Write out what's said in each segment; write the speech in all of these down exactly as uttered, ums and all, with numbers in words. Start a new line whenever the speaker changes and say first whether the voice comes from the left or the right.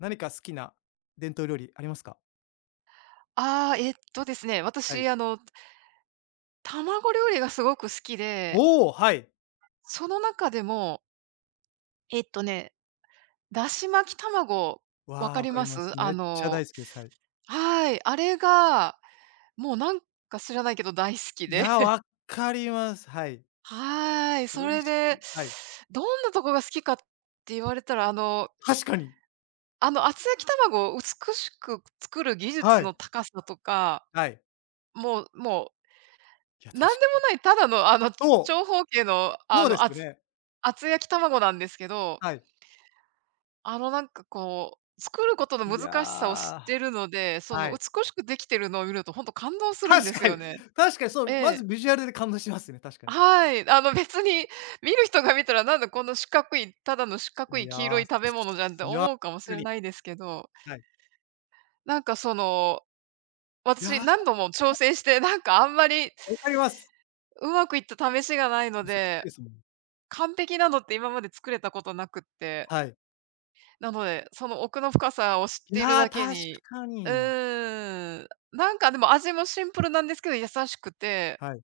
left: 何か好きな伝統料理ありますか？
right: ああ、えっとですね、
left: はい。
right: 私、あの、卵料理がすごく好きで、
left: おお、はい。
right: その中でも、えっとね、だし巻き卵、わ
left: わあ、
right: か
left: わ
right: り
left: か
right: ま
left: ります。
right: す？あ
left: めっちゃ
right: の
left: 大好きです。はい。
right: はい、あれが、もうなんか知らないけど大好き
left: い
right: で、
left: や、わ かります。はい。
right: はい、
left: 美
right: そ
left: 味
right: れ
left: しい。
right: で、
left: はい。
right: どんなとこが好きかって言われたら、あの、
left: 確かに。
right: あの、厚焼き卵を美しく作る技
left: は
right: 術
left: い。
right: の高さとか、
left: はい。
right: もうもう、
left: いや、確
right: なん
left: か
right: でも
left: に。
right: ない、ただの、あの、
left: そ
right: 長方形の、
left: う、そ
right: あ
left: うで
right: の、
left: すよ
right: 厚
left: ね。
right: 厚焼き卵なんですけど、
left: はい。
right: あのなんかこう、作ることの
left: い
right: 難しさを知
left: や、
right: ってるので、そ
left: は
right: の
left: い。
right: 美しくできてるのを見るとほんと感動するんで
left: 確
right: す
left: か
right: よ
left: に
right: ね。
left: 確かにそ
right: え
left: う、まず
right: え。
left: ビジュアルで感動しますね、確かに。
right: はい。あの別に見る人が見たらなんだこの四角い、ただの四角
left: い
right: い黄色い
left: や、
right: 食べ物じゃんって
left: いや、
right: 思うかも
left: 確
right: し
left: か
right: れ
left: に。
right: ないですけど、
left: はい。
right: なんかその、
left: い
right: 私
left: や、
right: 何度も挑戦して、なんかあんまり
left: わかります。
right: うまくいった試しがないの
left: 難しい
right: で、
left: ですもん。
right: 完璧なのって今まで作れたことなくって。
left: はい。
right: なので、その奥の深さを知っ
left: い
right: ている
left: や、
right: だけ
left: 確
right: に、
left: か
right: う
left: に。
right: ーん、なんかでも味もシンプルなんですけど、優しくて、
left: はい。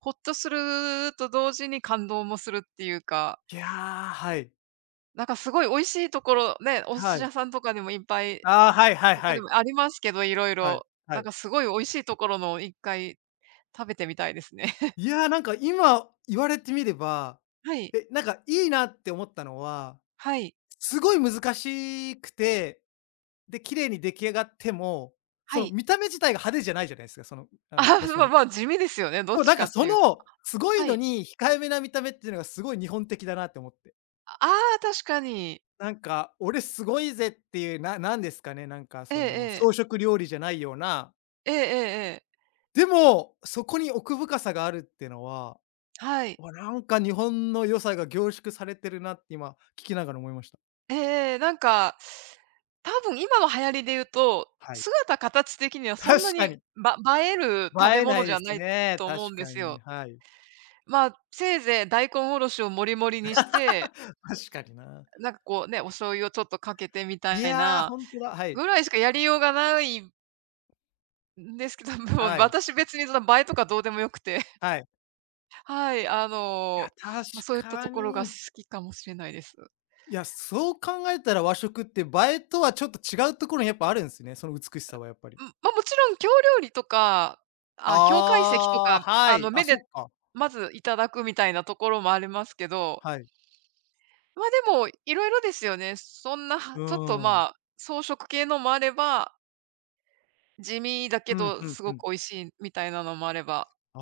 right: ほっとすると同時に感動もするっていうか、
left: いや、はい。
right: なんかすごい美味しいところ、ね、お寿
left: は
right: 司
left: い。
right: 屋さんとかでもいっぱい、
left: ああ、はいはい
right: 他
left: は
right: に
left: い。
right: もありますけど、いろい
left: はい、
right: ろ。
left: は
right: なん
left: い。
right: かすごい美味しいところのを一回食べてみたいですね。
left: いや、なんか今言われてみれば、
right: はい、
left: え、なんかいいなって思ったのは、
right: はい、
left: すごい難しくて、で、綺麗に出来上がっても、
right: は
left: その
right: い。
left: 見た目自体が派手じゃないじゃないですか、その、あ
right: あ
left: の、出し
right: まあ、
left: 物。
right: ま、あ地味ですよね、どっ
left: そう、
right: ち
left: なん
right: か
left: か
right: っ
left: そ
right: ていうと。
left: の、すごい
right: は
left: の
right: い。
left: に控えめな見た目っていうのがすごい日本的だなって思って。
right: ああ、確かに。
left: なんか、俺すごいぜっていう、ななんですかね、なんか
right: ええ
left: その、
right: え
left: 装
right: え。
left: 飾料理じゃないような、
right: ええええええ。
left: でも、そこに奥深さがあるっていうのは
right: はい。
left: わ、なんか日本の良さが凝縮されてるなって今聞きながら思いました。
right: ええ、なんか、多分今の流行りで言うと、
left: はい。
right: 姿形的にはそんな
left: 確か
right: に、
left: に、
right: ば映える食
left: 映
right: べ
left: えな
right: 物
left: い
right: じ
left: で
right: ゃ
left: す
right: ない
left: ね。
right: と思う
left: 確
right: んで
left: か
right: す
left: に、
right: よ。
left: はい。
right: まあ、せいぜい大根おろしをもりもりにして、
left: 確かにな。
right: なんかこうね、お醤油をちょっとかけてみ
left: い
right: たい
left: や、ー
right: な
left: 本当だ。はい。
right: ぐらいしかやりようがないんですけど、もう
left: はい。
right: 私別にその映えとかどうでもよくて、
left: はい。
right: はい、あ
left: いや、
right: の、
left: 確
right: ま、そういった
left: か
right: ところが好
left: に。
right: きかもしれないです。
left: いや、そう考えたら和食って映えとはちょっと違うところにやっぱあるんですね、その美しさはやっぱり。
right: うん、ま、もちろん京料理とか、あ、京懐石と
left: あ
right: か、
left: あ、は
right: あ
left: い。
right: の、
left: あ、
right: 目で
left: そっか。
right: まずいただくみたいなところもありますけど、
left: はい。
right: ま、でも色々ですよね。そんな、は
left: う
right: ちょっと、
left: ん。
right: まあ、装飾系のもあれば、地味だけ
left: うん、
right: ど
left: うん
right: す
left: う
right: ご
left: ん。
right: く美味しいみたいなのもあれば。
left: あ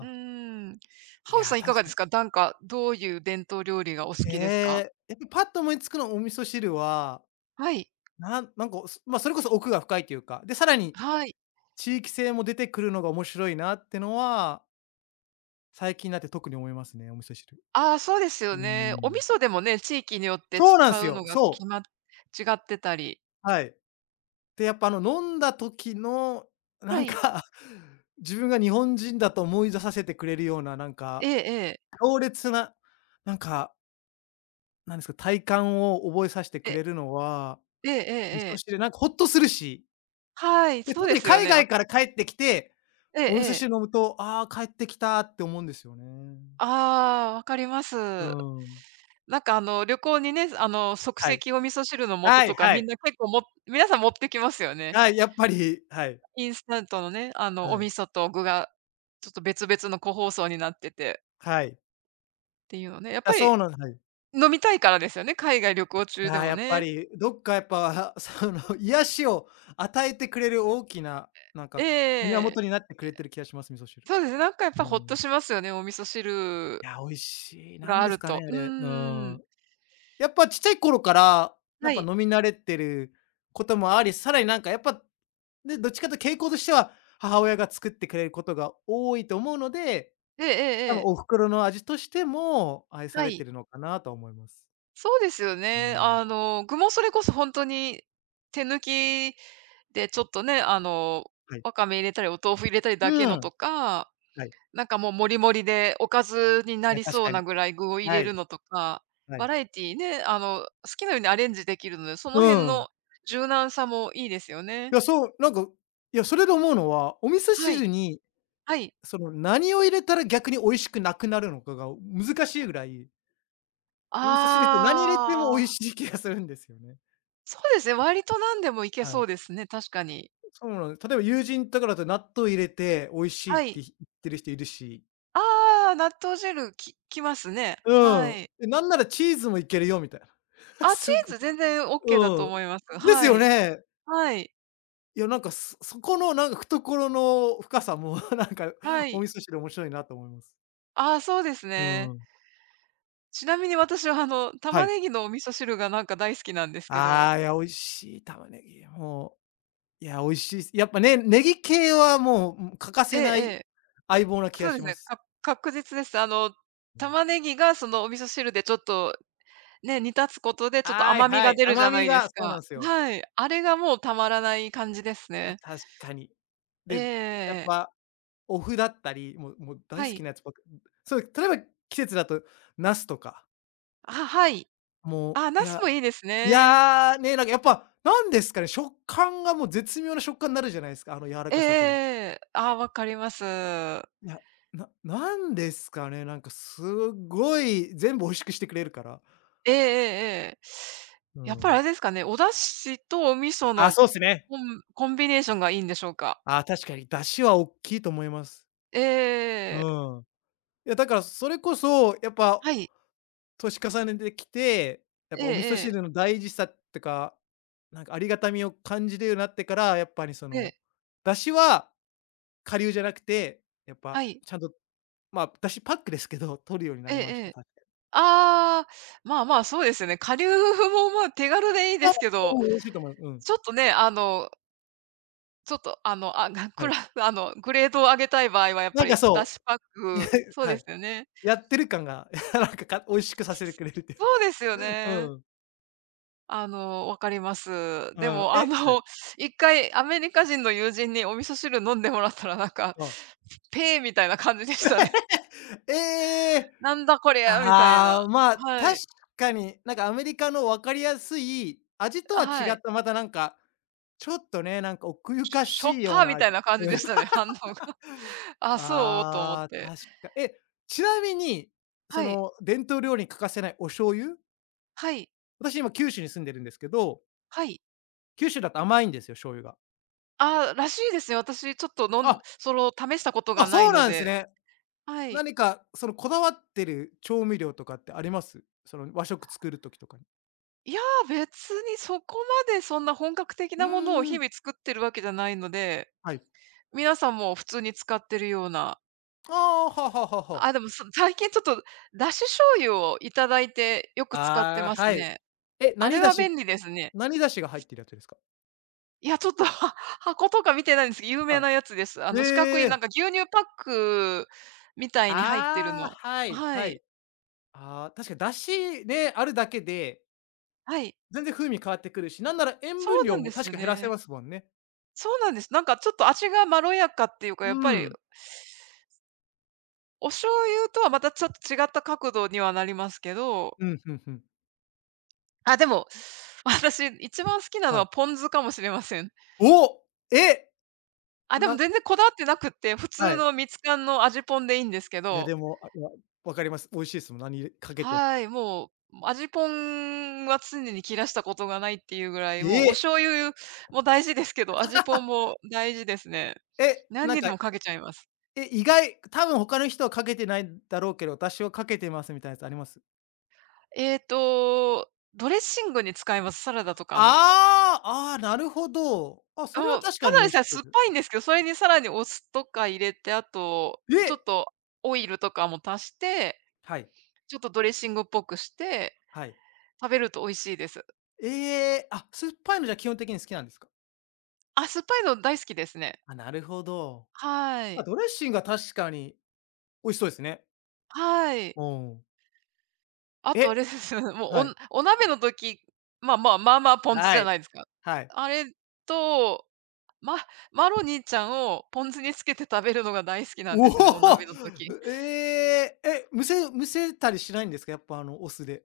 right: う
left: あ。
right: ーん。
left: い
right: ハウスさ
left: や、
right: んいか
left: 確
right: が
left: か
right: で
left: に
right: すか？なんか、どういう伝統料理がお好
left: え
right: きですか？
left: え、え、で、パッと思いつくのお味噌汁は、
right: はい。
left: なんなんか、すま、それこそ奥が深いというか、で、さらに
right: はい。
left: 地域性も出てくるのが面白いなってのは、最近になって特に思いますね、お味噌汁。
right: ああ、そうですよ
left: うー
right: ね。お味
left: ん。
right: 噌でもね、地域によって
left: そうなん
right: 使
left: す
right: う
left: よ。
right: のが
left: そう。
right: 決ま違ってたり。
left: はい。で、やっぱあの飲んだ時の、な
right: は
left: ん
right: い。
left: か、自分が日本人だと思い出させてくれるような、なん
right: え
left: か、
right: えええ。
left: 強烈な、なんか、なんですか、体感を覚えさしてく
right: え、
left: れるのは、
right: ええええ
left: 味
right: え
left: 噌汁、
right: え。
left: なんかほっとするし
right: はい、
left: で、
right: そう
left: 特
right: で
left: に
right: すよ
left: 海
right: ね。
left: 外
right: わ
left: から帰ってきて、
right: ええ
left: お味噌
right: ええ。
left: 汁飲むと、ああ、帰ってきたって思うんですよね。
right: ああ、わかります。
left: うーん。
right: なんかあの、旅行にね、あの、即
left: はい。
right: 席お味噌汁の素
left: はい
right: とか
left: は
right: みん
left: い。
right: な結構も皆さん持ってきますよね。
left: はい、やっぱり、はい。
right: インスタントのね、あの、お
left: はい。
right: 味噌と具がちょっと別々の個包装になってて
left: はい。
right: っていうのね。やっ
left: あ、
right: ぱ
left: そう
right: り
left: なんはい。
right: 飲みたいからですよね、海外旅行中
left: あ
right: で
left: あ、
right: も
left: やっぱ
right: ね。
left: り、どっかやっぱ、その、癒しを与えてくれる大きな、なん
right: え
left: か、源
right: え。
left: になってくれてる気がします、味噌汁。
right: そうですね、なんかやっ
left: う
right: ぱほっと
left: ん。
right: しますよね、お味噌汁
left: いや、美味しい。なん
right: があ
left: です
right: る
left: かね、
right: と。
left: あ
right: う
left: れ。う
right: ーん。
left: ん。やっぱちっちゃい頃から、やっ
right: は
left: ぱ
right: い。
left: 飲み慣れてることもあり、さらになんかやっぱで、どっちかというと傾向としては、母親が作ってくれることが多いと思うので、
right: ええええ
left: 多
right: え
left: 分
right: え。
left: お袋の味としても愛さ
right: は
left: れて
right: い。
left: るのかなと思います。
right: そうですよ
left: う
right: ね。
left: ん、
right: あの、具もそれこそ本当に手抜きでちょっとね、あの、
left: はい。
right: わかめ入れたり、お豆腐入れたりだけ
left: う
right: の
left: ん、
right: とか、
left: はい。
right: なんかもうもりもりでおかずに
left: い
right: な
left: や、
right: り
left: 確
right: そう
left: かに。
right: なぐらい具を入
left: は
right: れる
left: い、
right: のとか、
left: は
right: バ
left: い。
right: ラエティね、あの、好きなようにアレンジできるので、そ
left: う
right: の辺
left: ん。
right: の柔軟さもいいですよ
left: い
right: ね。
left: や、そう、なんか、いや、それで思うのは、お味噌
right: はい、
left: 汁に、
right: はい。
left: その、何を入れたら逆に美味しくなくなるのかが難しいぐらい、お味噌汁って何入れても美
right: あ
left: 味
right: あ、
left: しい気がするんですよね。
right: そうですね、割と何でもいけ
left: は
right: そ
left: い。
right: うですね、確かに。
left: そうなの例えば友人とかだと納豆入れて美味しいっ
right: は
left: て
right: い。
left: 言ってる人いるし
right: ああ、納豆汁ききますね。
left: う
right: は
left: ん。
right: い。
left: で、なんならチーズもいけるよみたいな。
right: あ、チ
left: す
right: ー
left: ご
right: ズ全然オッケーだと
left: うん。
right: 思います。
left: です
right: は
left: よ
right: い。
left: ね。
right: はい。
left: いやなんか、そそこのなんか懐の深さも なんか
right: は
left: お味
right: い。
left: 噌汁面白いなと思います。
right: ああ、そうです
left: う
right: ね。
left: ん。
right: ちなみに私はあの、
left: は
right: 玉
left: い。
right: ねぎのお味噌汁がなんか大好きなんですけ
left: あ
right: ど。
left: あ、いや、美味しい玉ねぎ。もう、いや、美味しいっす。やっぱね、ネギ系はもう、うん、欠か
right: え
left: せ
right: ええ
left: ない
right: え。
left: 相棒な気が
right: そうで
left: し
right: す
left: ま
right: ね、
left: す。
right: か確実です。あの、
left: うん。
right: 玉ねぎがそのお味噌汁でちょっとね、煮立つことでちょっと
left: はい
right: 甘み
left: は
right: が
left: い。
right: 出るじ
left: 甘
right: ゃな
left: み
right: いで
left: が
right: す
left: そうなん
right: か。
left: ですよ。
right: はい。あれがもうたまらない感じです
left: いや、
right: ね。
left: 確かに。
right: ええええ
left: で、やっ
right: ええ。
left: ぱお麩だったり、もうもう大
right: は
left: 好き
right: い。
left: なやつばっかそう、例えば季節だとナスとか、
right: あ、はい。
left: も
right: あ、
left: う、い
right: 茄子
left: や
right: もいいです
left: い
right: ね。
left: や、ね、なんかやっぱ、なんですかね、食感がもう絶妙な食感になるじゃないですか、あの柔ら
right: えええ
left: か
right: え
left: さといい。
right: ええ。ああ、わかります。
left: いや、ななんですかね、なんかすごい全部美味しくしてくれるから。
right: ええええええ。
left: う
right: やっぱりあ
left: ん。
right: れですかね、お出汁とお味噌
left: あ、
right: の
left: そうっすね。
right: コンコンビネーションがいいんでしょうか？
left: あ、確かに出汁はおっきいと思います。
right: え
left: う
right: えええ
left: ん。いやだからそれこそ、やっぱ
right: はい。
left: 年重ねてきて、やっ
right: え
left: ぱ
right: え
left: お味噌
right: ええ。
left: 汁の大事さとか、なんかありがたみを感じるようになってから、やっぱりそ
right: ええ。
left: の、出汁は顆粒じゃなくて、やっぱ
right: はい。
left: ちゃんと、まあ、出汁パックですけど、取るようにな
right: ええ
left: りまし
right: え
left: た、
right: え。
left: 確かに。
right: ああ、まあまあ、そうですよね。顆粒も、まあ、手軽でいい
left: あ
right: ですけど、
left: うん、美味しいと思います。うん。
right: ちょっとね、あの、ちょっと、あの、あ、が
left: は
right: く
left: い。
right: ら あの、グレードを上げたい場合はやっ
left: な
right: ぱ
left: んか
right: りだ
left: そ
right: しパッ
left: う、いや
right: クそう
left: は
right: で
left: い。
right: すよね。
left: やってる感が、なんか、か美味しくさせてくれるという
right: そう
left: か。
right: ですよね。
left: うん。
right: あの、わかります。
left: う
right: で
left: ん。
right: も、
left: えは
right: あ
left: い。
right: の、一回アメリカ人の友人にお味噌汁飲んでもらったら、なんか、
left: あ
right: ペーみたいな感じでしたね。
left: ええ！
right: なんだこりゃみたいな。
left: ああ、まあ、
right: は
left: 確
right: い。
left: かに、なんかアメリカの分かりやすい味とは違
right: は
left: っ
right: い。
left: た、またなんか、ちょっとね、なんか奥ゆ
right: し
left: か
right: しょっ
left: しいよう
right: ぱ
left: な
right: み
left: 味。
right: たいな感じでしたね、反応が。あ、そうと思っ
left: ああ、
right: て。
left: 確かえ、ちなみに、そ
right: はい、
left: の伝統料理に欠かせないお醤油？
right: はい、
left: 私今九州に住んでるんですけど、
right: はい。
left: 九州だと甘いんですよ、醤油が。
right: ああ、らしいですね。私ちょっと飲ん
left: あ、
right: その、試したこと
left: あ、
right: がな
left: そ
right: い
left: う
right: の
left: なんです
right: で。
left: ね。
right: はい。
left: 何かそのこだわってる調味料とかってあります？その和食作る時とかに。
right: いや、別にそこまでそんな本格的
left: う
right: なものを
left: ー
right: 日
left: ん、
right: 々作ってるわけじゃないので
left: はい。
right: 皆さんも普通に使ってるような。
left: ああ、はははは
right: あ、でも、そ 最近ちょっと、だし醤油をいただいてよく使って
left: あ
right: ま
left: あ、
right: す
left: はい。
right: ね。
left: え、
right: あ
left: 何
right: れ
left: 出
right: は
left: 汁
right: 便利ですね。
left: 何出しが入ってるやつですか？
right: いや、ちょっと、は箱とか見てないんですけど、有名
left: は
right: なやつです。あ
left: い。
right: の四角
left: え
right: いなん
left: え。
right: か牛乳パックみたいに入ってる
left: ああ、
right: の。
left: はい
right: は
left: は
right: い。
left: い。ああ、確かに出汁ね、あるだけで、
right: はい。
left: 全然風味変わってくるし、なんなら塩
right: そ
left: 分
right: う
left: 量
right: なん
left: も
right: です
left: 確
right: よ
left: か減らせ
right: ね。
left: ますもんね。
right: そうなんです。なんかちょっと味がまろやかっていうか、
left: う
right: やっぱり、
left: ん。
right: お醤油とはまたちょっと違った角度にはなりますけど、
left: うん、ふんふん。
right: あ、でも、私一番好きなの
left: は
right: は
left: い。
right: ポン酢かもしれません。
left: お！え！
right: あ、でも
left: な
right: 全然こだわってなくって、普
left: は
right: 通
left: い。
right: のミツカンの味ぽんでいいんですけ
left: いや
right: ど、
left: でも、あ、いや、分かります。美味しいですもん、何かけても
right: はい、もう味ぽんは常に切らしたことがないっていうぐらい、
left: え
right: もうお
left: え！
right: 醤油も大事ですけど、味 ぽんも大事ですね。
left: え、
right: 何
left: なん
right: にで
left: か、
right: もかけちゃいます。
left: え、意外多分他の人はかけてないだろうけど、私はかけてますみたいなやつあります？
right: えっと、ドレッシングに使います、サラダとかの。
left: ああ、ああ、なるほど。あ、それは
right: もう、
left: 確か
right: た
left: に
right: だ
left: 美
right: で
left: 味し
right: さえ
left: そう
right: 酸っ
left: です
right: ぱいんですけど、それにさらにお酢とか入れて、あと、ちょっ
left: え！
right: とオイルとかも足して、
left: はい、
right: ちょっとドレッシングっぽくして、
left: はい。
right: 食べると美味しいです。
left: ええ、あ、酸っぱいのじゃ基本的に好きなんですか？
right: あ、酸っぱいの大好きですね。
left: あ、なるほど。
right: は
left: あ
right: い。
left: ドレッシングは確かに美味しそうですね。
right: はい。
left: うん。
right: あとあ
left: え、
right: れですよね、もう、
left: は
right: お
left: い、
right: んお鍋の時、まあまあ、まあまあポン酢
left: は
right: じゃ
left: い、
right: ないですか。
left: はい。
right: あれと、ママロニーちゃんをポン酢につけて食べるのが大好きなん
left: お
right: ですね、お
left: お！
right: 鍋の時。
left: ええ、え、むせむせたりしないんですか？やっぱあのお酢で。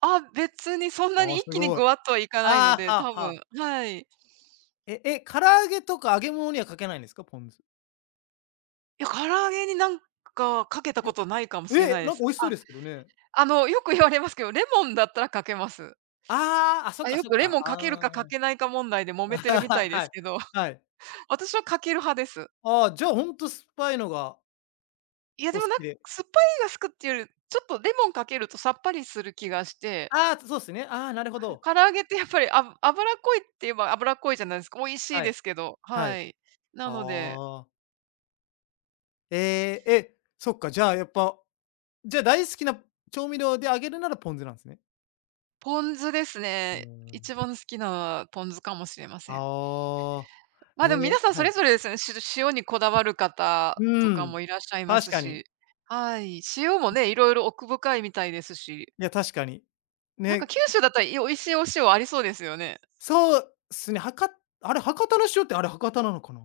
right: あ、別にそんな
left: あ
right: に
left: あ、す
right: 一気に
left: ごい。
right: ぐわっとはいかないの
left: ああ、
right: で、
left: は
right: 多
left: あは
right: 分
left: あ。
right: はい。
left: ええ、唐揚げとか揚げ物にはかけないんですか？ポン酢。
right: いや、唐揚げになんかかけた
left: いや、
right: ことないかもしれ
left: え、
right: ないで
left: なんか
right: す。
left: 美味しそう
right: あ、
left: ですけどね。
right: あの、よく言われますけど、レモンだったらかけます。
left: ああ、あ、そっ
right: あ、
left: か
right: よ
left: そっ
right: くレ
left: か。
right: モンかけるか
left: あ
right: か
left: あ。
right: けないか問題で 揉めてるみたいで
left: は
right: す
left: い。
right: けど。
left: はい。
right: 私はかける派です。
left: ああ、じゃあ、ほんと酸っぱいのが
right: いや、
left: お
right: で
left: 好
right: もなん
left: き
right: か
left: で。
right: 酸っぱいが好くっていうより、ちょっとレモンかけるとさっぱりする気がして、
left: ああ、そうですね。ああ、なるほど。
right: 唐揚げってやっぱりあ脂っこいって言えば脂っこいじゃないですか。美味しい
left: は
right: で
left: い。
right: すけど、
left: は
right: は
left: い。
right: い。なので、
left: ああ。ええ、え、そっか、じゃあ、やっぱ、じゃあ、大好きな調味料であげるならポン酢なんですね。
right: ポン酢です
left: うー
right: ね。
left: ん。
right: 一番好きなポン酢かもしれません。
left: ああ。え
right: ま、でも
left: ー
right: 皆さんそ
left: は
right: れ
left: い。
right: ぞれですね、し塩にこだわる方
left: う
right: とか
left: ん。
right: もいらっしゃいま
left: 確
right: す
left: かに。
right: し、はい。塩もね、色々奥深いみたいですし、
left: いや、確かに。
right: なんか
left: ね、
right: 九州だったら、い美味しいお塩ありそうですよね。
left: そうっすね、博…あれ、博多の塩ってあれ、博多なのかな？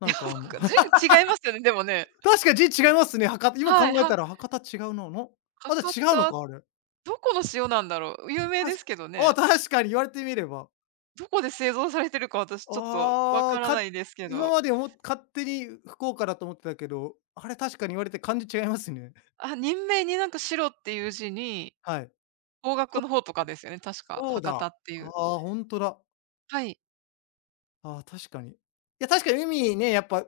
left: なんか、あ
right: なん
left: の
right: か、じ ゅ違いますよね、でもね。
left: 確かに字違いますね。博多今
right: はい、
left: 考え
right: は
left: たら博多違うな、のあ、
right: 博
left: じゃあ違うの
right: 多、
left: か、あれ。
right: どこの塩なんだろう？有名
left: た
right: で
left: し
right: すけど
left: あ、
right: ね。
left: 確かに言われてみれば。
right: どこで製造されてるか私ちょっとわ
left: ああ、
right: から
left: か
right: ないですけ
left: 今
right: ど。
left: までおも勝手に福岡だと思ってたけど、あれ確かに言われて漢字違いますね。
right: あ、任命になんか白っていう字に、
left: はい。
right: 方角
left: そ
right: の方とかですよね、確
left: う
right: か、
left: そうだ。
right: 博多っていう。
left: ああ、ほんとだ。
right: はい。
left: ああ、確かに。いや、確かに海ね、やっぱ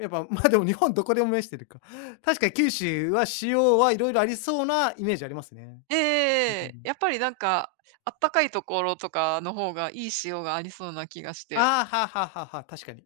left: やっぱ、ま、でも日本どこでも面してるか。確かに九州は塩はいろいろありそうなイメージありますね。
right: ええ
left: う
right: ええ
left: ん。
right: やっぱりなんか、あったかいところとかの方がいい塩がありそうな気がして。
left: ああ、はあはあはあはあ、確かに。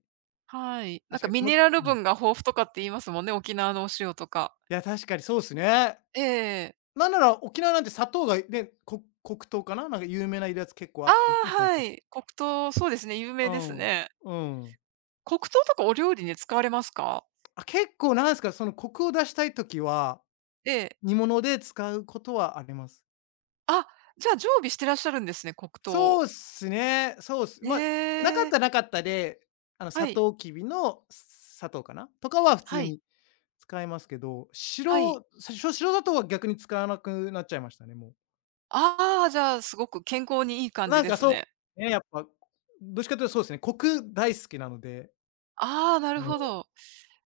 right: はい。なん
left: 確
right: か
left: かに。
right: ミ
left: も
right: ネラル
left: うん。
right: 分が豊富とかって言いますもんね、沖縄のお塩とか。
left: いや、確かにそうですね。
right: えええ。
left: なんなら沖縄なんて砂糖がね、こ黒糖かな、なんか有名なやつ結構あ
right: あ
left: った
right: あ、
left: りします。
right: はい。黒糖、そうですね、有
left: う
right: 名です
left: ん、
right: ね。
left: うん。
right: 黒糖とかお料理に使われますか？
left: あ、結構なんですか、そのコクを出したい時は、
right: ええ。
left: 煮物で使うことはあります。
right: あ、じゃあ、常備してらっしゃるんですね、黒
left: そ
right: 糖。
left: うっすね。そうっす。
right: へ
left: まあ、なかっ
right: え。
left: たらなかったで、あの、サ
right: はい、
left: トウキビの砂糖かな、とかは普通
right: はい、
left: に使いますけど、
right: はい。
left: 白さしょ白砂糖は逆に使わなくなっちゃいましたね、もう。
right: ああ、じゃあ、すごく健康にいい感
left: な
right: じ
left: ん
right: で
left: か
right: す
left: そ
right: ね。
left: うね、やっぱ、どっちかというとそうですね、コク大好きなので、
right: ああ、なるほ
left: う
right: ど。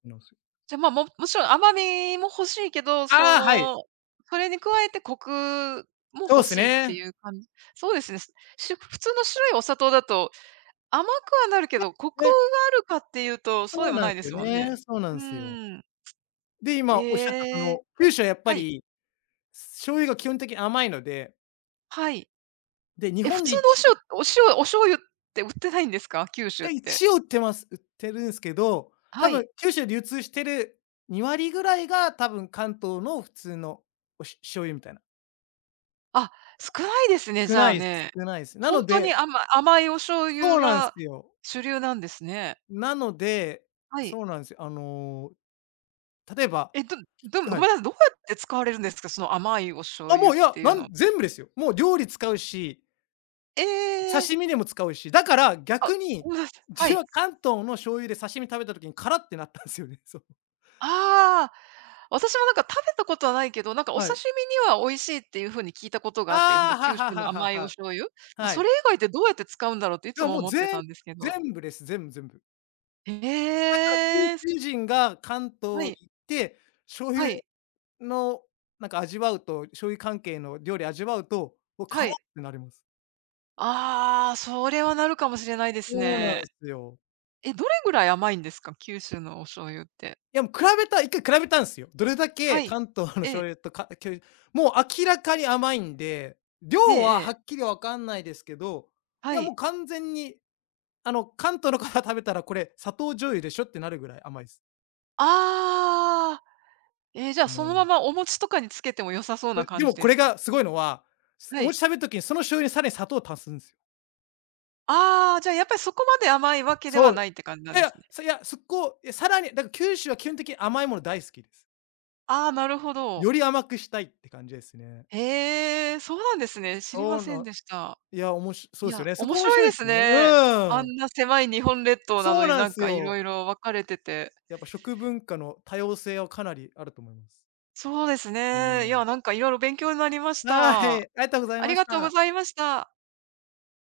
left: ん、のす
right: じゃあ、まあ、ももちろん甘みも欲しいけど、そ
left: ああ、はい、
right: の、それに加えてコクも
left: そうで
right: 欲
left: す
right: しいって
left: ね。
right: いう感じ。そうですね。し普通の白いお砂糖だと、甘くはなるけど、コクが
left: ね、
right: あるかっていうと、そう
left: そう
right: でも
left: なん
right: ないで
left: すよ
right: すもんね。
left: ね、そうな
right: う
left: んすよ。
right: ん。
left: で、今おっしゃったそ
right: ええ、
left: の、九州はやっぱ
right: はい。
left: り、醤油が基本的に甘いので、
right: はい。
left: で、日
right: え、普
left: 本で
right: 通
left: 一
right: のお塩お塩お醤油って売ってないんですか？九州
left: え、
right: って。
left: 一を売ってます。売ってるんすけど、多
right: は
left: 分
right: い。
left: 九州で流通してるに割ぐらいが多分関東の普通のおし醤油みたいな。
right: あ、少ないですね、
left: 少
right: じ
left: な
right: ゃあ
left: いす、
right: ね。
left: 少ないす。な
right: ほ
left: の
right: んとに
left: で
right: 甘甘いお醤
left: そ
right: 油
left: うなんす
right: が
left: よ。
right: 主流なんですね。
left: なので、
right: はい。
left: そうなんですよ。あの、例えば
right: え、どど
left: は
right: ごめ
left: い。
right: んなさい、どうやって使われるんですか？その甘いお醤
left: あ、も
right: 油っ
left: う、いや、
right: ていう
left: な
right: の。
left: ん全部ですよ。もう料理使うし、
right: ええ。
left: 刺身でも使うし、だから
right: あ、
left: 逆に、
right: ごめんなさい。
left: 自
right: は
left: 分
right: い。
left: は関東の醤油で刺身食べた時にカラってなったんですよね。そう。
right: ああ、私もなんか食べたことはないけど、なんかお
left: は
right: 刺
left: い。
right: 身には美味しいっていう風に聞いたことがあって、そ
left: あ
right: の
left: あ、は
right: 九州
left: は
right: の
left: ははは
right: 甘いお
left: は。
right: 醤油。ま、
left: は
right: そ
left: い。
right: れ以外ってどうやって使うんだろうってい
left: い
right: つ
left: や、
right: も
left: もう
right: 思って
left: 全
right: たんですけど。
left: 全部です。全部全部。
right: へ
left: 九州
right: え、
left: 人が関
right: は
left: 東に行っ
right: い、
left: て、醤油
right: はい、
left: のなんか味わうと醤油関係の料理味わうと、もうカ
right: は
left: ラっ
right: い。
left: てなります。
right: ああ、それはなるかもしれないです
left: そうなんで
right: ね。
left: すよ。
right: え、どれぐらい甘いんですか？九州のお醤油って。
left: いや、もう比べた一回比べたんですよ。どれだけ
right: はい。
left: 関東の
right: え
left: 醤
right: え、
left: 油とかきょもう明らかに甘いんで、量
right: ええ
left: は
right: え
left: は
right: え、
left: っきりわかんないですけど、い
right: は
left: やもう
right: い。
left: 完全に、あの、関東の方食べたらこれ砂糖醤油でしょってなるぐらい甘いです。
right: ああ、ええ、じゃ
left: う
right: あそのま
left: ん。
right: まお餅とかにつけても良さそうな
left: でで
right: 感
left: も
right: じ
left: こ
right: です
left: れ
right: か？
left: がすごいのは、す
right: は
left: お
right: い。
left: 餅食べる時にその醤油にさらに砂糖を足すんですよ。
right: ああ、じゃあやっぱりそこまで甘いわけで
left: そ
right: は
left: う、い
right: ないって感じなん
left: やい
right: で
left: や、
right: すね。
left: そいや、そこ、いや、さらにだから九州は基本的に甘いもの大好きです。
right: ああ、なるほど。
left: より甘くしたいって感じですね。
right: へえ、そうなんですね。知り
left: そ
right: ま
left: う
right: せん
left: な、
right: でした。
left: いや、おもしそ
right: い
left: うですよ
right: や、
left: ね。そ
right: 面
left: こ面
right: 白
left: 白
right: い
left: い
right: で
left: です
right: す
left: よね。う
right: ね。あ
left: ーん。
right: んな狭い日本列島な
left: そ
right: の
left: う
right: に
left: なん
right: なん
left: す
right: かいろ
left: よ。
right: いろ分かれてて。
left: やっぱ食文化の多様性はかなりあると思います。
right: そうです
left: うー
right: ね。い
left: ん。
right: や、なんかいろいろ勉強になりまし
left: は
right: た。
left: い、
right: あ
left: ありがとうございま
right: り
left: し
right: がとうご
left: た。
right: ざいました。